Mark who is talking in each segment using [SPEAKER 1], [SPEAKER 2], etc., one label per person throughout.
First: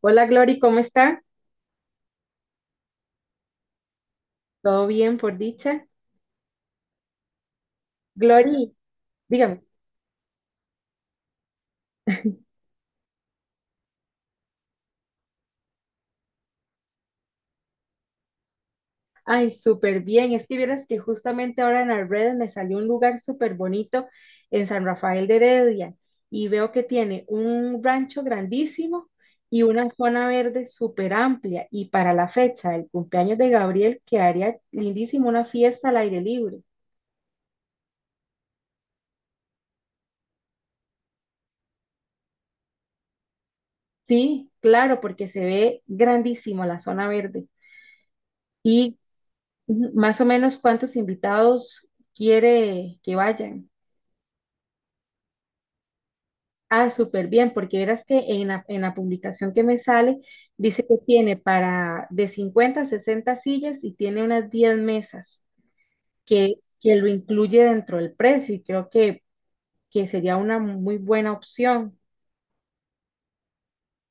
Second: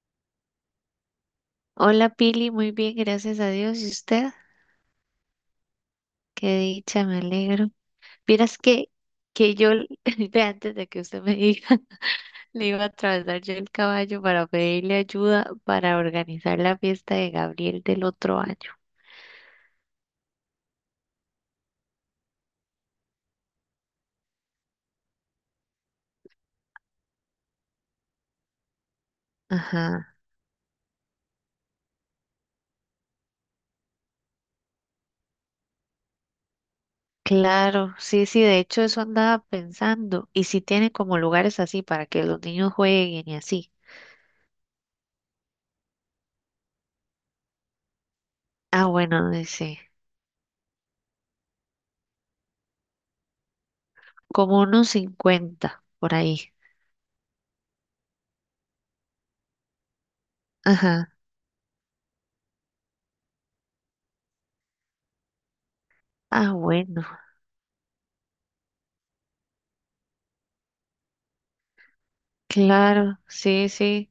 [SPEAKER 1] Hola Glory, ¿cómo está?
[SPEAKER 2] Hola Pili, muy bien, gracias a Dios. ¿Y usted?
[SPEAKER 1] ¿Todo bien por dicha?
[SPEAKER 2] Qué dicha, me alegro. Vieras
[SPEAKER 1] Glory,
[SPEAKER 2] que
[SPEAKER 1] dígame.
[SPEAKER 2] yo, l- Ve, antes de que usted me diga, le iba a atravesar yo el caballo para pedirle ayuda para organizar la fiesta de Gabriel del otro año.
[SPEAKER 1] Ay, súper bien. Es que vieras que justamente ahora en las redes me salió un lugar súper bonito en San Rafael de Heredia y veo que tiene un rancho grandísimo y una
[SPEAKER 2] Ajá.
[SPEAKER 1] zona verde súper amplia y para la fecha del cumpleaños de Gabriel quedaría lindísimo una fiesta al aire libre.
[SPEAKER 2] Claro, sí, sí, de hecho eso andaba pensando. ¿Y si tiene como lugares así para que los niños jueguen y así?
[SPEAKER 1] Sí, claro, porque se ve grandísimo la zona verde.
[SPEAKER 2] Ah,
[SPEAKER 1] y
[SPEAKER 2] bueno, dice,
[SPEAKER 1] Ujú, más o menos cuántos invitados quiere que vayan.
[SPEAKER 2] como unos 50 por ahí.
[SPEAKER 1] Ah, súper bien, porque verás que en la publicación que me sale dice que
[SPEAKER 2] Ajá.
[SPEAKER 1] tiene para de 50 a 60 sillas y tiene unas 10 mesas
[SPEAKER 2] Ah,
[SPEAKER 1] que, que
[SPEAKER 2] bueno,
[SPEAKER 1] lo incluye dentro del precio y creo que sería una muy buena opción
[SPEAKER 2] claro, sí, sí.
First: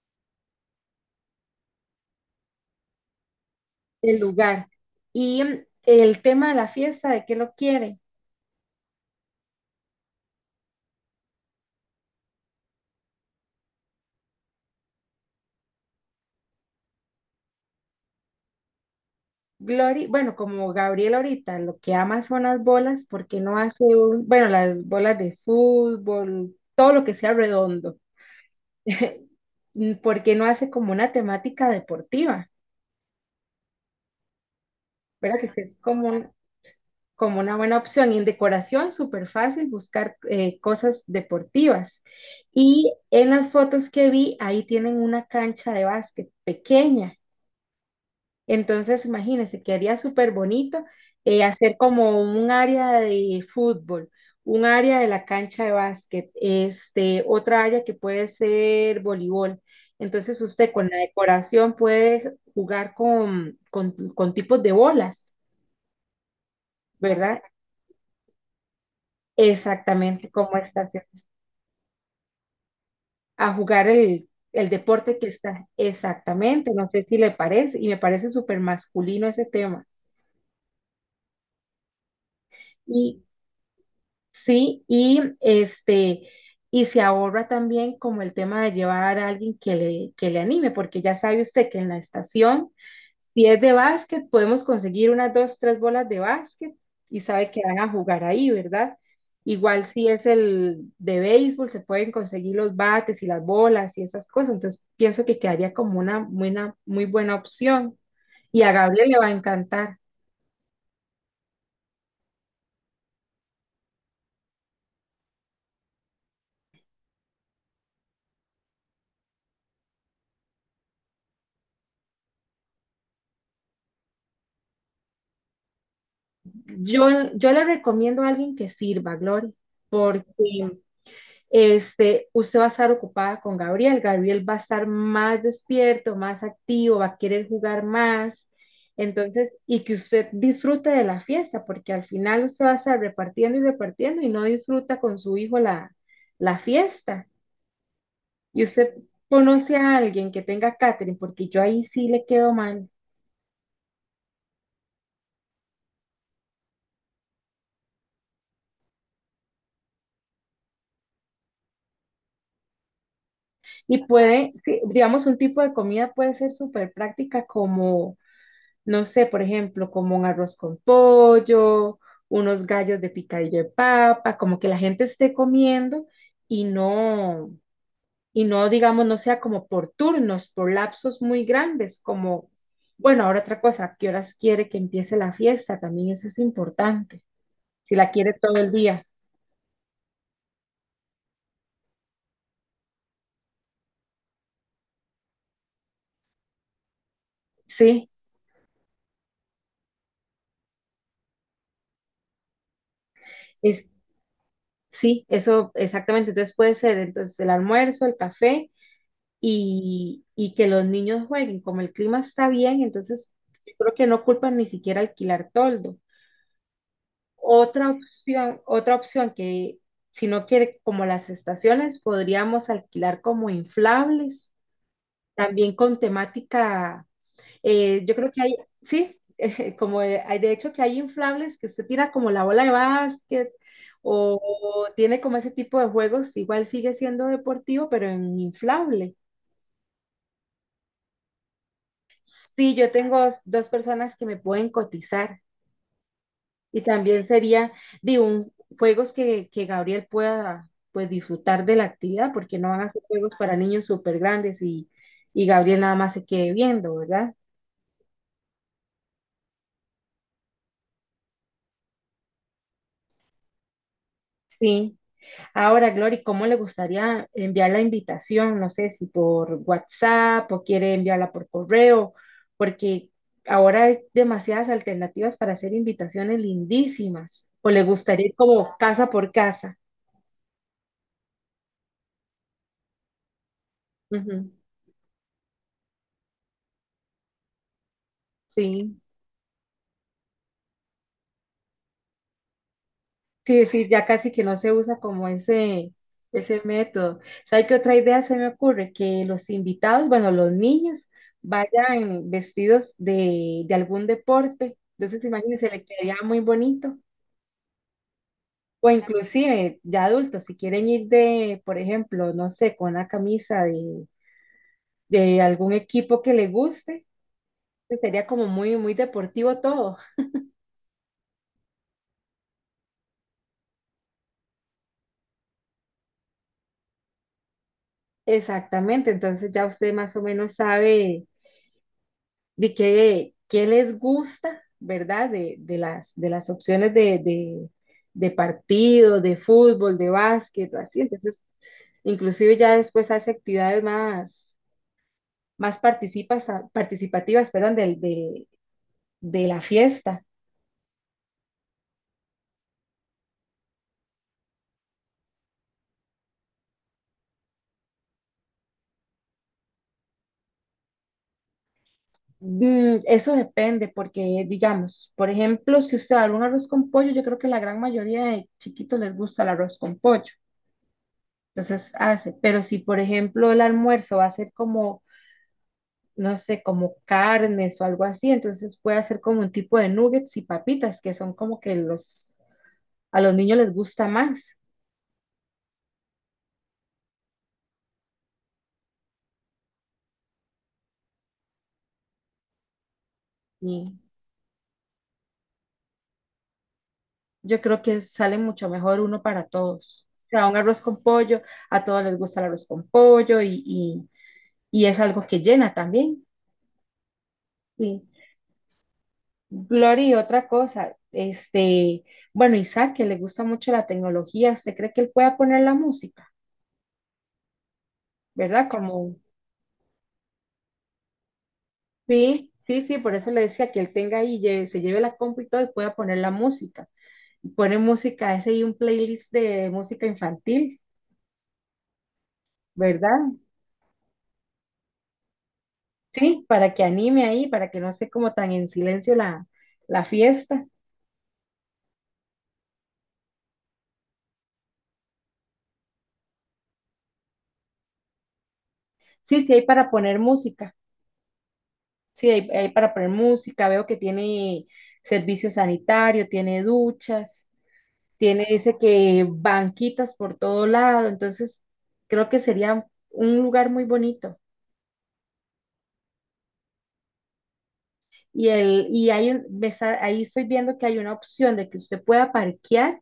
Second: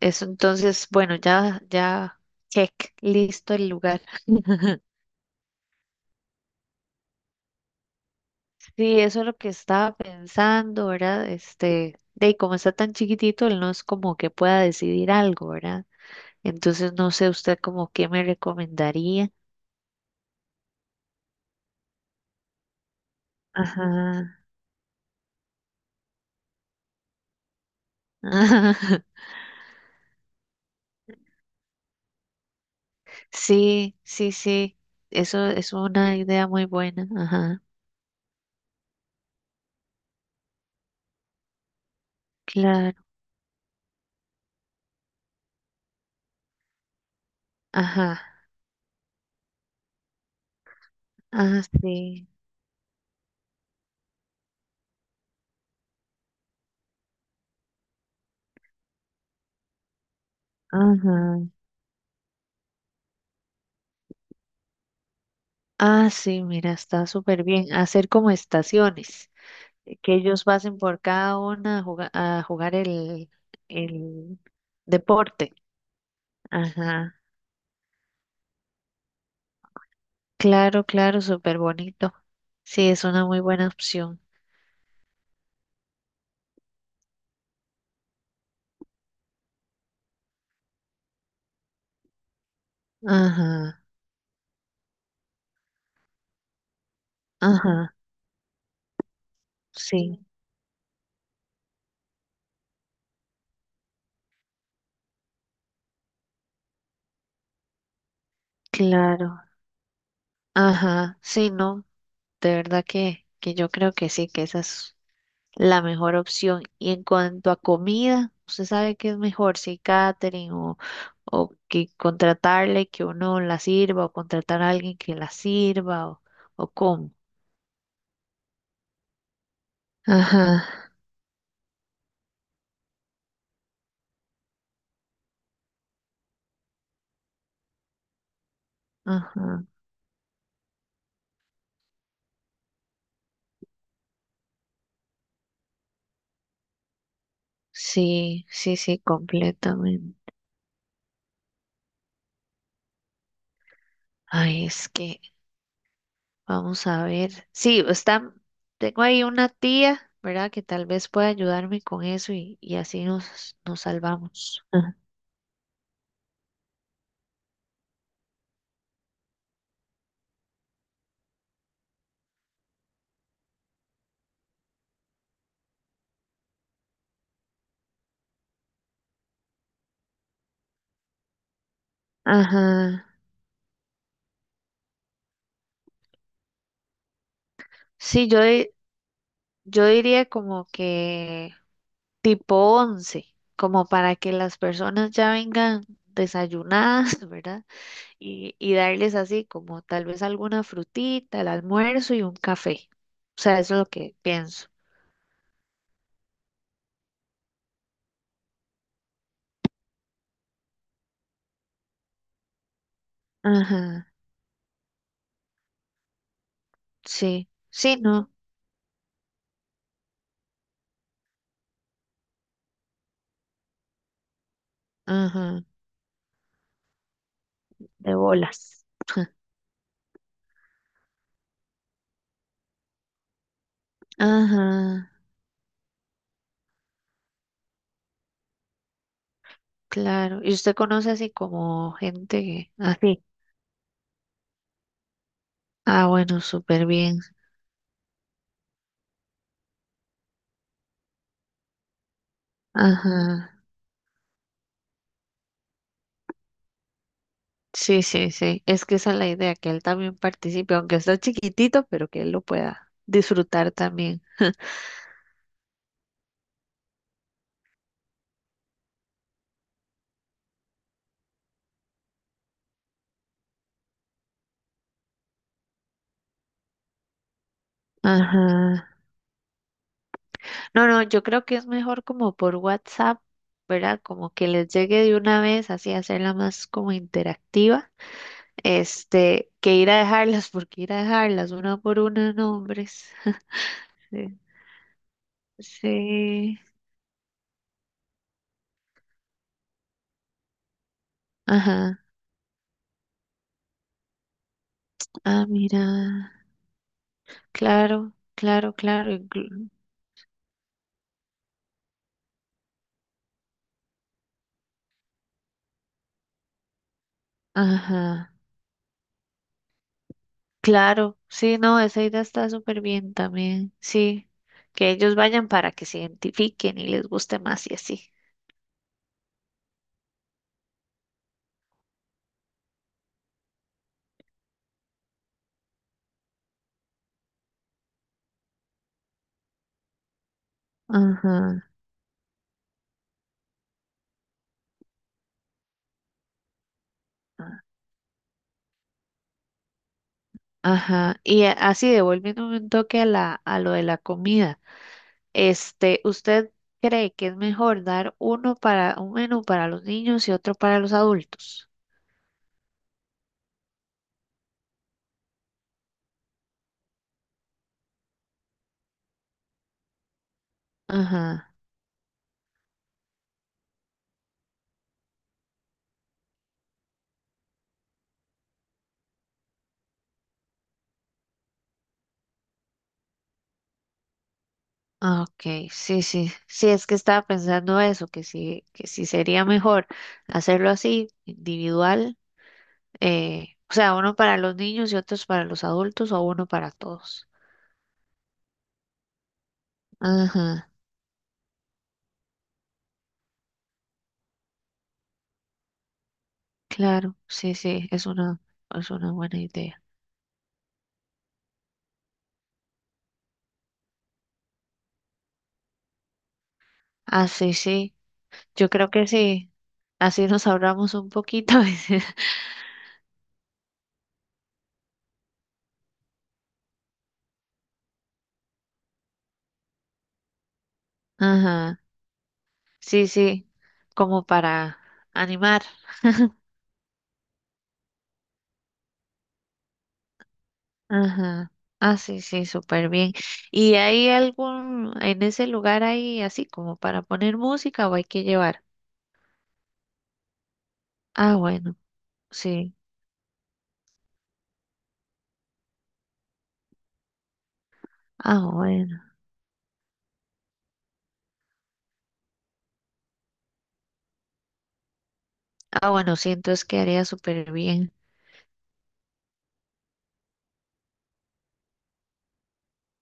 [SPEAKER 2] Eso entonces, bueno, ya, check, listo el lugar.
[SPEAKER 1] el lugar. Y el tema de la fiesta, ¿de qué lo quiere?
[SPEAKER 2] Sí, eso es lo que estaba pensando, ¿verdad? Este, de y como está tan chiquitito, él no es como que pueda decidir algo, ¿verdad? Entonces no sé usted como qué me recomendaría.
[SPEAKER 1] Glory, bueno, como Gabriel ahorita, lo que ama son las bolas, porque no hace
[SPEAKER 2] Ajá.
[SPEAKER 1] bueno, las bolas de fútbol, todo lo que sea redondo, porque no hace como una temática deportiva,
[SPEAKER 2] Sí, sí, sí.
[SPEAKER 1] ¿verdad?
[SPEAKER 2] Eso
[SPEAKER 1] Que
[SPEAKER 2] es
[SPEAKER 1] es
[SPEAKER 2] una idea muy buena.
[SPEAKER 1] como una
[SPEAKER 2] Ajá.
[SPEAKER 1] buena opción. Y en decoración, súper fácil buscar cosas deportivas. Y
[SPEAKER 2] Claro.
[SPEAKER 1] en las fotos que vi, ahí tienen una cancha de básquet pequeña.
[SPEAKER 2] Ajá.
[SPEAKER 1] Entonces, imagínense, quedaría súper bonito,
[SPEAKER 2] Ah,
[SPEAKER 1] hacer como
[SPEAKER 2] sí.
[SPEAKER 1] un área de fútbol, un área de la cancha de básquet, este, otra área que puede ser voleibol. Entonces, usted con la
[SPEAKER 2] Ajá.
[SPEAKER 1] decoración puede jugar con tipos de bolas,
[SPEAKER 2] Ah, sí, mira, está
[SPEAKER 1] ¿verdad?
[SPEAKER 2] súper bien. Hacer como estaciones. que
[SPEAKER 1] Exactamente
[SPEAKER 2] ellos
[SPEAKER 1] como
[SPEAKER 2] pasen
[SPEAKER 1] está,
[SPEAKER 2] por cada una a juga- a jugar,
[SPEAKER 1] a jugar el,
[SPEAKER 2] el
[SPEAKER 1] el deporte que
[SPEAKER 2] deporte.
[SPEAKER 1] está. Exactamente, no sé
[SPEAKER 2] Ajá.
[SPEAKER 1] si le parece, y me parece súper masculino ese tema.
[SPEAKER 2] Claro, claro, súper bonito. Sí, es una muy buena opción.
[SPEAKER 1] Sí, y este, y se ahorra también como el tema de llevar a alguien que le anime, porque ya sabe usted que en la estación, si es de
[SPEAKER 2] Ajá,
[SPEAKER 1] básquet, podemos conseguir unas dos, tres bolas de básquet y sabe que van a
[SPEAKER 2] ajá,
[SPEAKER 1] jugar ahí, ¿verdad? Igual si
[SPEAKER 2] sí,
[SPEAKER 1] es el de béisbol, se pueden conseguir los bates y las bolas y esas cosas. Entonces, pienso que quedaría como una muy buena opción. Y a Gabriel le va a
[SPEAKER 2] claro.
[SPEAKER 1] encantar.
[SPEAKER 2] Ajá, sí, no, de verdad que, yo creo que sí, que esa es la mejor opción. Y en cuanto a comida, ¿usted sabe qué es mejor, si catering o que contratarle que uno la sirva o contratar a alguien que la sirva o cómo?
[SPEAKER 1] Yo, yo le recomiendo a alguien que sirva, Gloria, porque
[SPEAKER 2] Ajá,
[SPEAKER 1] este, usted va a estar ocupada con Gabriel, Gabriel va a estar más despierto, más activo, va a querer jugar más, entonces,
[SPEAKER 2] ajá.
[SPEAKER 1] y que usted disfrute de la fiesta, porque al final usted va a estar repartiendo y repartiendo y no disfruta con su hijo la fiesta.
[SPEAKER 2] Sí,
[SPEAKER 1] Y
[SPEAKER 2] sí,
[SPEAKER 1] usted
[SPEAKER 2] sí,
[SPEAKER 1] conoce a
[SPEAKER 2] completamente.
[SPEAKER 1] alguien que tenga catering, porque yo ahí sí le quedo mal.
[SPEAKER 2] Ay, es que, vamos a ver. Sí, está, tengo ahí una tía, ¿verdad? Que tal vez pueda ayudarme con eso y así nos, nos
[SPEAKER 1] Y puede,
[SPEAKER 2] salvamos.
[SPEAKER 1] sí,
[SPEAKER 2] Ajá.
[SPEAKER 1] digamos, un tipo de comida puede ser súper práctica, como no sé, por ejemplo, como un arroz con pollo, unos gallos de picadillo de papa, como que la gente esté comiendo y no, y no, digamos, no sea como por turnos, por lapsos muy grandes, como,
[SPEAKER 2] Ajá.
[SPEAKER 1] bueno, ahora otra cosa, ¿a qué horas quiere que empiece la fiesta? También eso es importante, si la
[SPEAKER 2] Sí,
[SPEAKER 1] quiere
[SPEAKER 2] yo,
[SPEAKER 1] todo
[SPEAKER 2] di-
[SPEAKER 1] el día,
[SPEAKER 2] yo diría como que tipo 11, como para que las personas ya vengan desayunadas, ¿verdad?
[SPEAKER 1] ¿sí?
[SPEAKER 2] Y, y darles así como tal vez alguna frutita, el almuerzo y un café. O sea, eso es
[SPEAKER 1] Es,
[SPEAKER 2] lo que pienso.
[SPEAKER 1] sí, eso exactamente, entonces puede ser entonces el almuerzo, el café y que los niños jueguen. Como el clima está bien, entonces yo creo que
[SPEAKER 2] Ajá,
[SPEAKER 1] no culpan ni siquiera alquilar toldo.
[SPEAKER 2] sí, sí, no,
[SPEAKER 1] Otra opción que si no quiere, como las estaciones, podríamos alquilar como inflables,
[SPEAKER 2] ajá,
[SPEAKER 1] también con temática, yo
[SPEAKER 2] de
[SPEAKER 1] creo que hay,
[SPEAKER 2] bolas.
[SPEAKER 1] sí, hay, de hecho que hay inflables que usted tira como la bola de básquet o, o
[SPEAKER 2] Ajá,
[SPEAKER 1] tiene como ese tipo de juegos, igual sigue siendo deportivo, pero en inflable.
[SPEAKER 2] claro. ¿Y usted conoce así como gente
[SPEAKER 1] Sí, yo
[SPEAKER 2] así?
[SPEAKER 1] tengo dos personas que me pueden cotizar
[SPEAKER 2] Ah, bueno,
[SPEAKER 1] y
[SPEAKER 2] súper bien.
[SPEAKER 1] también sería de un juegos que Gabriel pueda pues disfrutar de la actividad porque no van a ser juegos
[SPEAKER 2] Ajá.
[SPEAKER 1] para niños súper grandes y Gabriel nada más se quede viendo, ¿verdad?
[SPEAKER 2] Sí, sí, sí. Es que esa es la idea, que él también participe, aunque está chiquitito, pero que él lo pueda disfrutar también.
[SPEAKER 1] Sí. Ahora, Glory, ¿cómo le gustaría enviar la invitación? No sé si por WhatsApp o quiere enviarla por correo, porque ahora hay demasiadas alternativas para hacer invitaciones lindísimas. ¿O le gustaría ir como
[SPEAKER 2] Ajá.
[SPEAKER 1] casa por casa?
[SPEAKER 2] No, no, yo creo que es mejor como por WhatsApp, ¿verdad? Como que
[SPEAKER 1] Ujú.
[SPEAKER 2] les llegue de una vez, así hacerla más como interactiva,
[SPEAKER 1] Sí,
[SPEAKER 2] este, que ir a dejarlas, porque ir a dejarlas una por una, nombres.
[SPEAKER 1] sí, sí, ya casi
[SPEAKER 2] Sí,
[SPEAKER 1] que no se usa como ese,
[SPEAKER 2] sí,
[SPEAKER 1] ese método. ¿Sabe qué otra idea se me ocurre? Que los invitados, bueno, los niños,
[SPEAKER 2] ajá,
[SPEAKER 1] vayan vestidos de algún deporte. Entonces,
[SPEAKER 2] ah,
[SPEAKER 1] imagínense, le
[SPEAKER 2] mira,
[SPEAKER 1] quedaría muy bonito.
[SPEAKER 2] claro, claro,
[SPEAKER 1] O
[SPEAKER 2] claro, inclu-
[SPEAKER 1] inclusive, ya adultos, si quieren ir de, por ejemplo, no sé, con una camisa de algún equipo que le guste, pues sería
[SPEAKER 2] ajá,
[SPEAKER 1] como muy, muy deportivo todo.
[SPEAKER 2] claro, sí, no, esa idea está súper bien también, sí, que ellos vayan para que se identifiquen y les guste más y así.
[SPEAKER 1] Exactamente, entonces ya usted más o menos sabe qué les gusta, ¿verdad? De las opciones de partido, de fútbol, de básquet, o así. Entonces,
[SPEAKER 2] Ajá.
[SPEAKER 1] inclusive ya después hace actividades más participativas, perdón, de la fiesta.
[SPEAKER 2] Ajá, y a- así devolviéndome un toque a la, a lo de la comida, este, ¿usted cree que es mejor dar uno para, un menú para los niños y otro para los adultos?
[SPEAKER 1] Mm, eso depende, porque digamos, por ejemplo, si usted da un arroz con pollo, yo creo que la gran mayoría de chiquitos les gusta el arroz con pollo,
[SPEAKER 2] Ajá,
[SPEAKER 1] entonces hace, pero si por ejemplo el almuerzo va a ser como no sé, como carnes o algo así. Entonces puede hacer como un tipo de nuggets y papitas, que son como que a los niños les gusta más.
[SPEAKER 2] ah, ok, sí, sí, sí, es que estaba pensando eso, que sí sería mejor hacerlo así, individual, o
[SPEAKER 1] Y
[SPEAKER 2] sea, uno para los niños y otros para los adultos o uno para todos.
[SPEAKER 1] yo creo que sale mucho mejor uno para todos. O sea, un
[SPEAKER 2] Ajá,
[SPEAKER 1] arroz con pollo, a todos les gusta el arroz con pollo y es algo que llena también.
[SPEAKER 2] claro, sí, sí,
[SPEAKER 1] Sí.
[SPEAKER 2] es una buena idea.
[SPEAKER 1] Glory, otra cosa, este, bueno, Isaac, que le gusta mucho la tecnología, ¿usted cree que él pueda poner la música,
[SPEAKER 2] Ah, sí, sí.
[SPEAKER 1] ¿verdad?
[SPEAKER 2] Yo creo que
[SPEAKER 1] Como.
[SPEAKER 2] sí. Así nos ahorramos un poquito.
[SPEAKER 1] Sí, sí, sí, por eso le decía que él tenga ahí, se lleve la compu y todo y pueda poner la música. Pone música, ese y un playlist de música infantil,
[SPEAKER 2] Ajá. Sí,
[SPEAKER 1] ¿verdad?
[SPEAKER 2] sí. Como para animar.
[SPEAKER 1] Sí, para que anime ahí, para que no esté como tan en silencio la fiesta.
[SPEAKER 2] Ajá. Ah, sí, sí, súper bien. ¿Y hay algún, en ese lugar hay así como para poner música o hay que llevar?
[SPEAKER 1] Sí, sí, hay para poner música.
[SPEAKER 2] Ah, bueno,
[SPEAKER 1] Sí, hay
[SPEAKER 2] sí.
[SPEAKER 1] para poner música. Veo que tiene servicio sanitario, tiene duchas,
[SPEAKER 2] Ah,
[SPEAKER 1] dice
[SPEAKER 2] bueno.
[SPEAKER 1] que banquitas por todo lado. Entonces, creo que sería un lugar muy bonito.
[SPEAKER 2] Ah, bueno, sí, entonces quedaría súper bien.
[SPEAKER 1] Y, el, y hay un, me está- Ahí estoy viendo que hay una opción de que usted pueda parquear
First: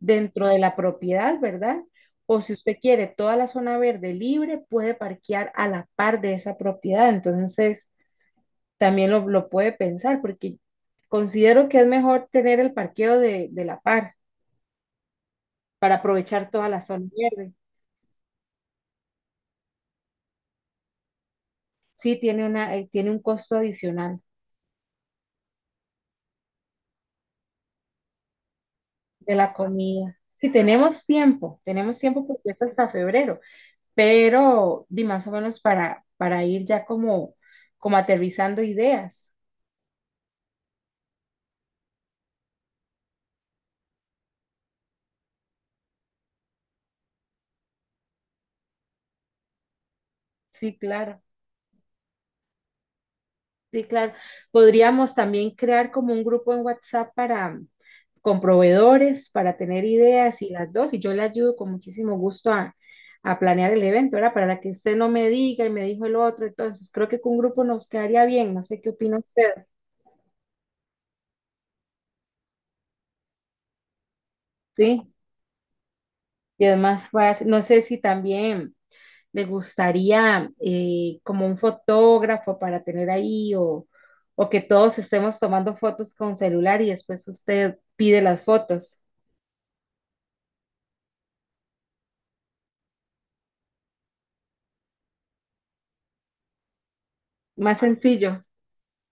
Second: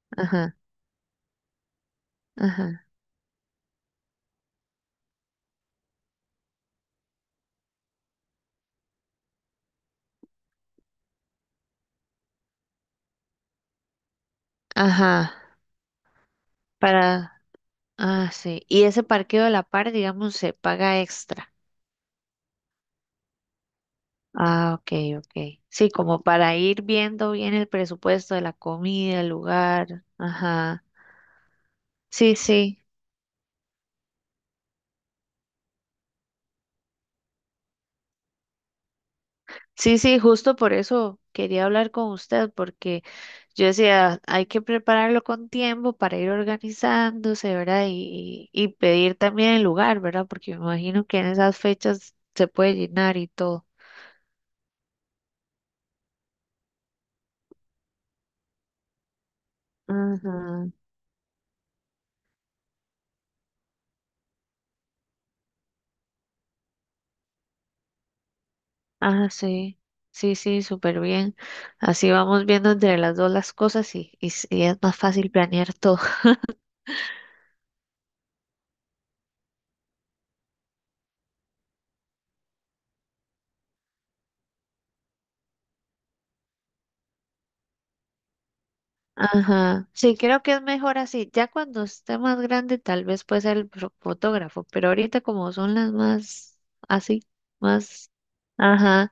[SPEAKER 1] dentro
[SPEAKER 2] Ajá,
[SPEAKER 1] de la propiedad, ¿verdad? O si usted
[SPEAKER 2] ajá,
[SPEAKER 1] quiere toda la zona verde libre, puede parquear a la par de esa propiedad. Entonces, también lo puede pensar porque considero que es mejor tener el parqueo de la par
[SPEAKER 2] ajá.
[SPEAKER 1] para aprovechar toda la zona
[SPEAKER 2] Para,
[SPEAKER 1] verde.
[SPEAKER 2] ah, sí. Y ese parqueo de la par, digamos, ¿se paga extra?
[SPEAKER 1] Sí, tiene un costo adicional
[SPEAKER 2] Ah, ok, ok. Sí, como para ir viendo bien el presupuesto de la comida, el
[SPEAKER 1] de la
[SPEAKER 2] lugar.
[SPEAKER 1] comida. Si
[SPEAKER 2] Ajá.
[SPEAKER 1] tenemos tiempo, tenemos tiempo
[SPEAKER 2] Sí,
[SPEAKER 1] porque es
[SPEAKER 2] sí.
[SPEAKER 1] hasta febrero. Pero di más o menos para ir ya como, aterrizando ideas.
[SPEAKER 2] Sí, sí, justo por eso quería hablar con usted, porque yo decía, hay que prepararlo con tiempo para ir organizándose, ¿verdad? Y pedir también el lugar, ¿verdad? Porque me
[SPEAKER 1] Sí,
[SPEAKER 2] imagino que
[SPEAKER 1] claro,
[SPEAKER 2] en esas fechas se puede llenar y todo.
[SPEAKER 1] sí, claro. Podríamos también crear como un grupo en WhatsApp con proveedores, para tener ideas y
[SPEAKER 2] Ajá.
[SPEAKER 1] las dos, y yo le ayudo con muchísimo gusto a planear el evento, ¿verdad? Para que usted no me diga y me dijo el otro, entonces creo que con un grupo nos quedaría bien, no sé qué opina
[SPEAKER 2] Ah,
[SPEAKER 1] usted,
[SPEAKER 2] sí. Sí, sí, súper bien. Así vamos viendo entre las dos las cosas y y es más
[SPEAKER 1] ¿sí?
[SPEAKER 2] fácil planear todo.
[SPEAKER 1] Y además, pues, no sé si también le gustaría, como un fotógrafo para tener ahí, o que todos estemos tomando fotos con celular y después usted pide las fotos.
[SPEAKER 2] Ajá, sí, creo que es mejor así. Ya cuando esté más grande, tal vez puede ser el fo- fotógrafo, pero ahorita como son las más así,
[SPEAKER 1] Más
[SPEAKER 2] más,
[SPEAKER 1] sencillo,
[SPEAKER 2] ajá,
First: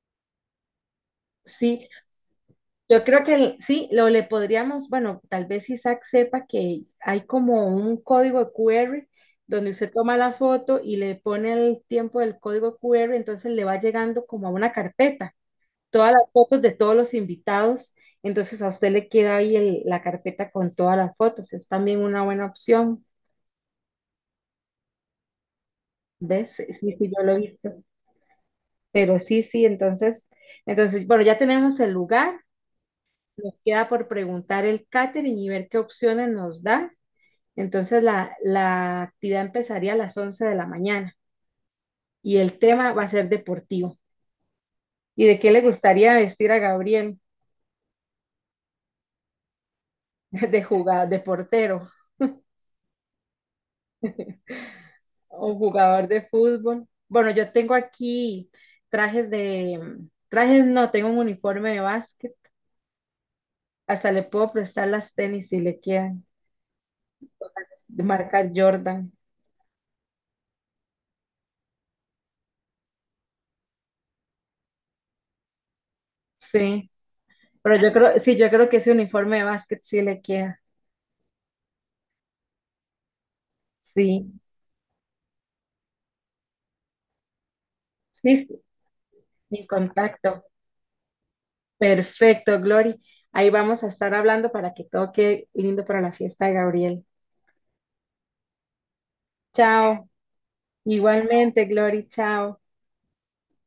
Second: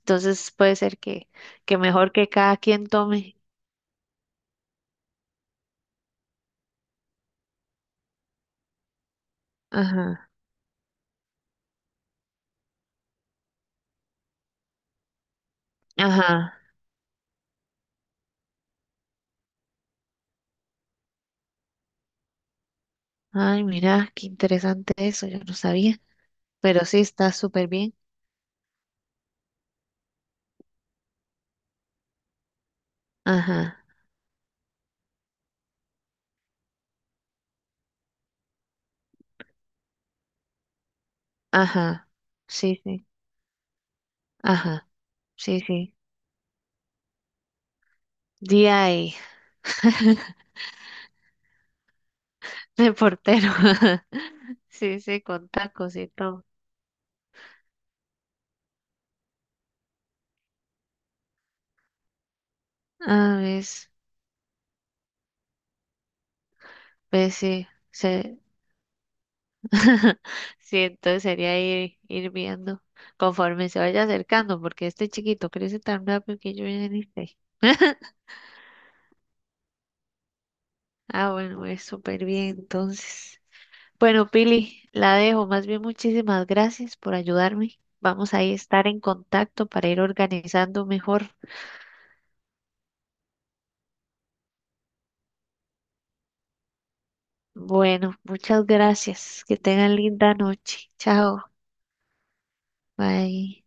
[SPEAKER 2] entonces puede ser que
[SPEAKER 1] sí.
[SPEAKER 2] mejor que cada quien
[SPEAKER 1] Yo creo que
[SPEAKER 2] tome.
[SPEAKER 1] sí, lo le podríamos, bueno, tal vez Isaac sepa que hay como un código de QR donde usted toma
[SPEAKER 2] Ajá,
[SPEAKER 1] la foto y le pone el tiempo del código QR, entonces le va llegando como a una carpeta. Todas las
[SPEAKER 2] ajá.
[SPEAKER 1] fotos de todos los invitados. Entonces a usted le queda ahí la carpeta con todas las fotos. Es también una buena opción.
[SPEAKER 2] Ay, mira, qué interesante eso, yo no sabía,
[SPEAKER 1] ¿Ves? Sí,
[SPEAKER 2] pero
[SPEAKER 1] sí,
[SPEAKER 2] sí
[SPEAKER 1] sí, yo
[SPEAKER 2] está
[SPEAKER 1] lo he
[SPEAKER 2] súper
[SPEAKER 1] visto.
[SPEAKER 2] bien.
[SPEAKER 1] Pero sí, sí, entonces, bueno, ya tenemos el lugar. Nos
[SPEAKER 2] Ajá,
[SPEAKER 1] queda por preguntar el catering y ver qué opciones nos da. Entonces la actividad empezaría a las 11 de la mañana
[SPEAKER 2] ajá,
[SPEAKER 1] y el
[SPEAKER 2] sí,
[SPEAKER 1] tema va
[SPEAKER 2] sí,
[SPEAKER 1] a ser deportivo.
[SPEAKER 2] ajá,
[SPEAKER 1] ¿Y de qué le
[SPEAKER 2] sí, sí.
[SPEAKER 1] gustaría vestir a Gabriel?
[SPEAKER 2] DI,
[SPEAKER 1] De jugador, de portero.
[SPEAKER 2] de portero. Sí, sí, con
[SPEAKER 1] Un
[SPEAKER 2] tacos y
[SPEAKER 1] jugador de
[SPEAKER 2] todo.
[SPEAKER 1] fútbol. Bueno, yo tengo aquí trajes de... Trajes no, tengo un uniforme de básquet.
[SPEAKER 2] Ah, ver.
[SPEAKER 1] Hasta le puedo prestar las tenis si le quedan.
[SPEAKER 2] Pues sí,
[SPEAKER 1] De
[SPEAKER 2] se...
[SPEAKER 1] marca Jordan.
[SPEAKER 2] sí, entonces sería ir, ir viendo conforme se vaya acercando, porque este chiquito crece tan rápido que yo ya
[SPEAKER 1] Sí.
[SPEAKER 2] ni sé.
[SPEAKER 1] Pero yo creo, sí, yo creo que ese uniforme de básquet sí le queda.
[SPEAKER 2] Ah, bueno, es súper bien, entonces. Bueno,
[SPEAKER 1] Sí.
[SPEAKER 2] Pili, la dejo. Más bien, muchísimas gracias por ayudarme. Vamos
[SPEAKER 1] Sí,
[SPEAKER 2] ahí a
[SPEAKER 1] sí,
[SPEAKER 2] estar en
[SPEAKER 1] sin
[SPEAKER 2] contacto para ir
[SPEAKER 1] contacto.
[SPEAKER 2] organizando mejor.
[SPEAKER 1] Perfecto, Glory. Ahí vamos a estar hablando para que todo quede lindo para la fiesta de Gabriel.
[SPEAKER 2] Bueno, muchas gracias. Que tengan
[SPEAKER 1] Chao.
[SPEAKER 2] linda noche. Chao.
[SPEAKER 1] Igualmente, Glory. Chao.
[SPEAKER 2] Bye.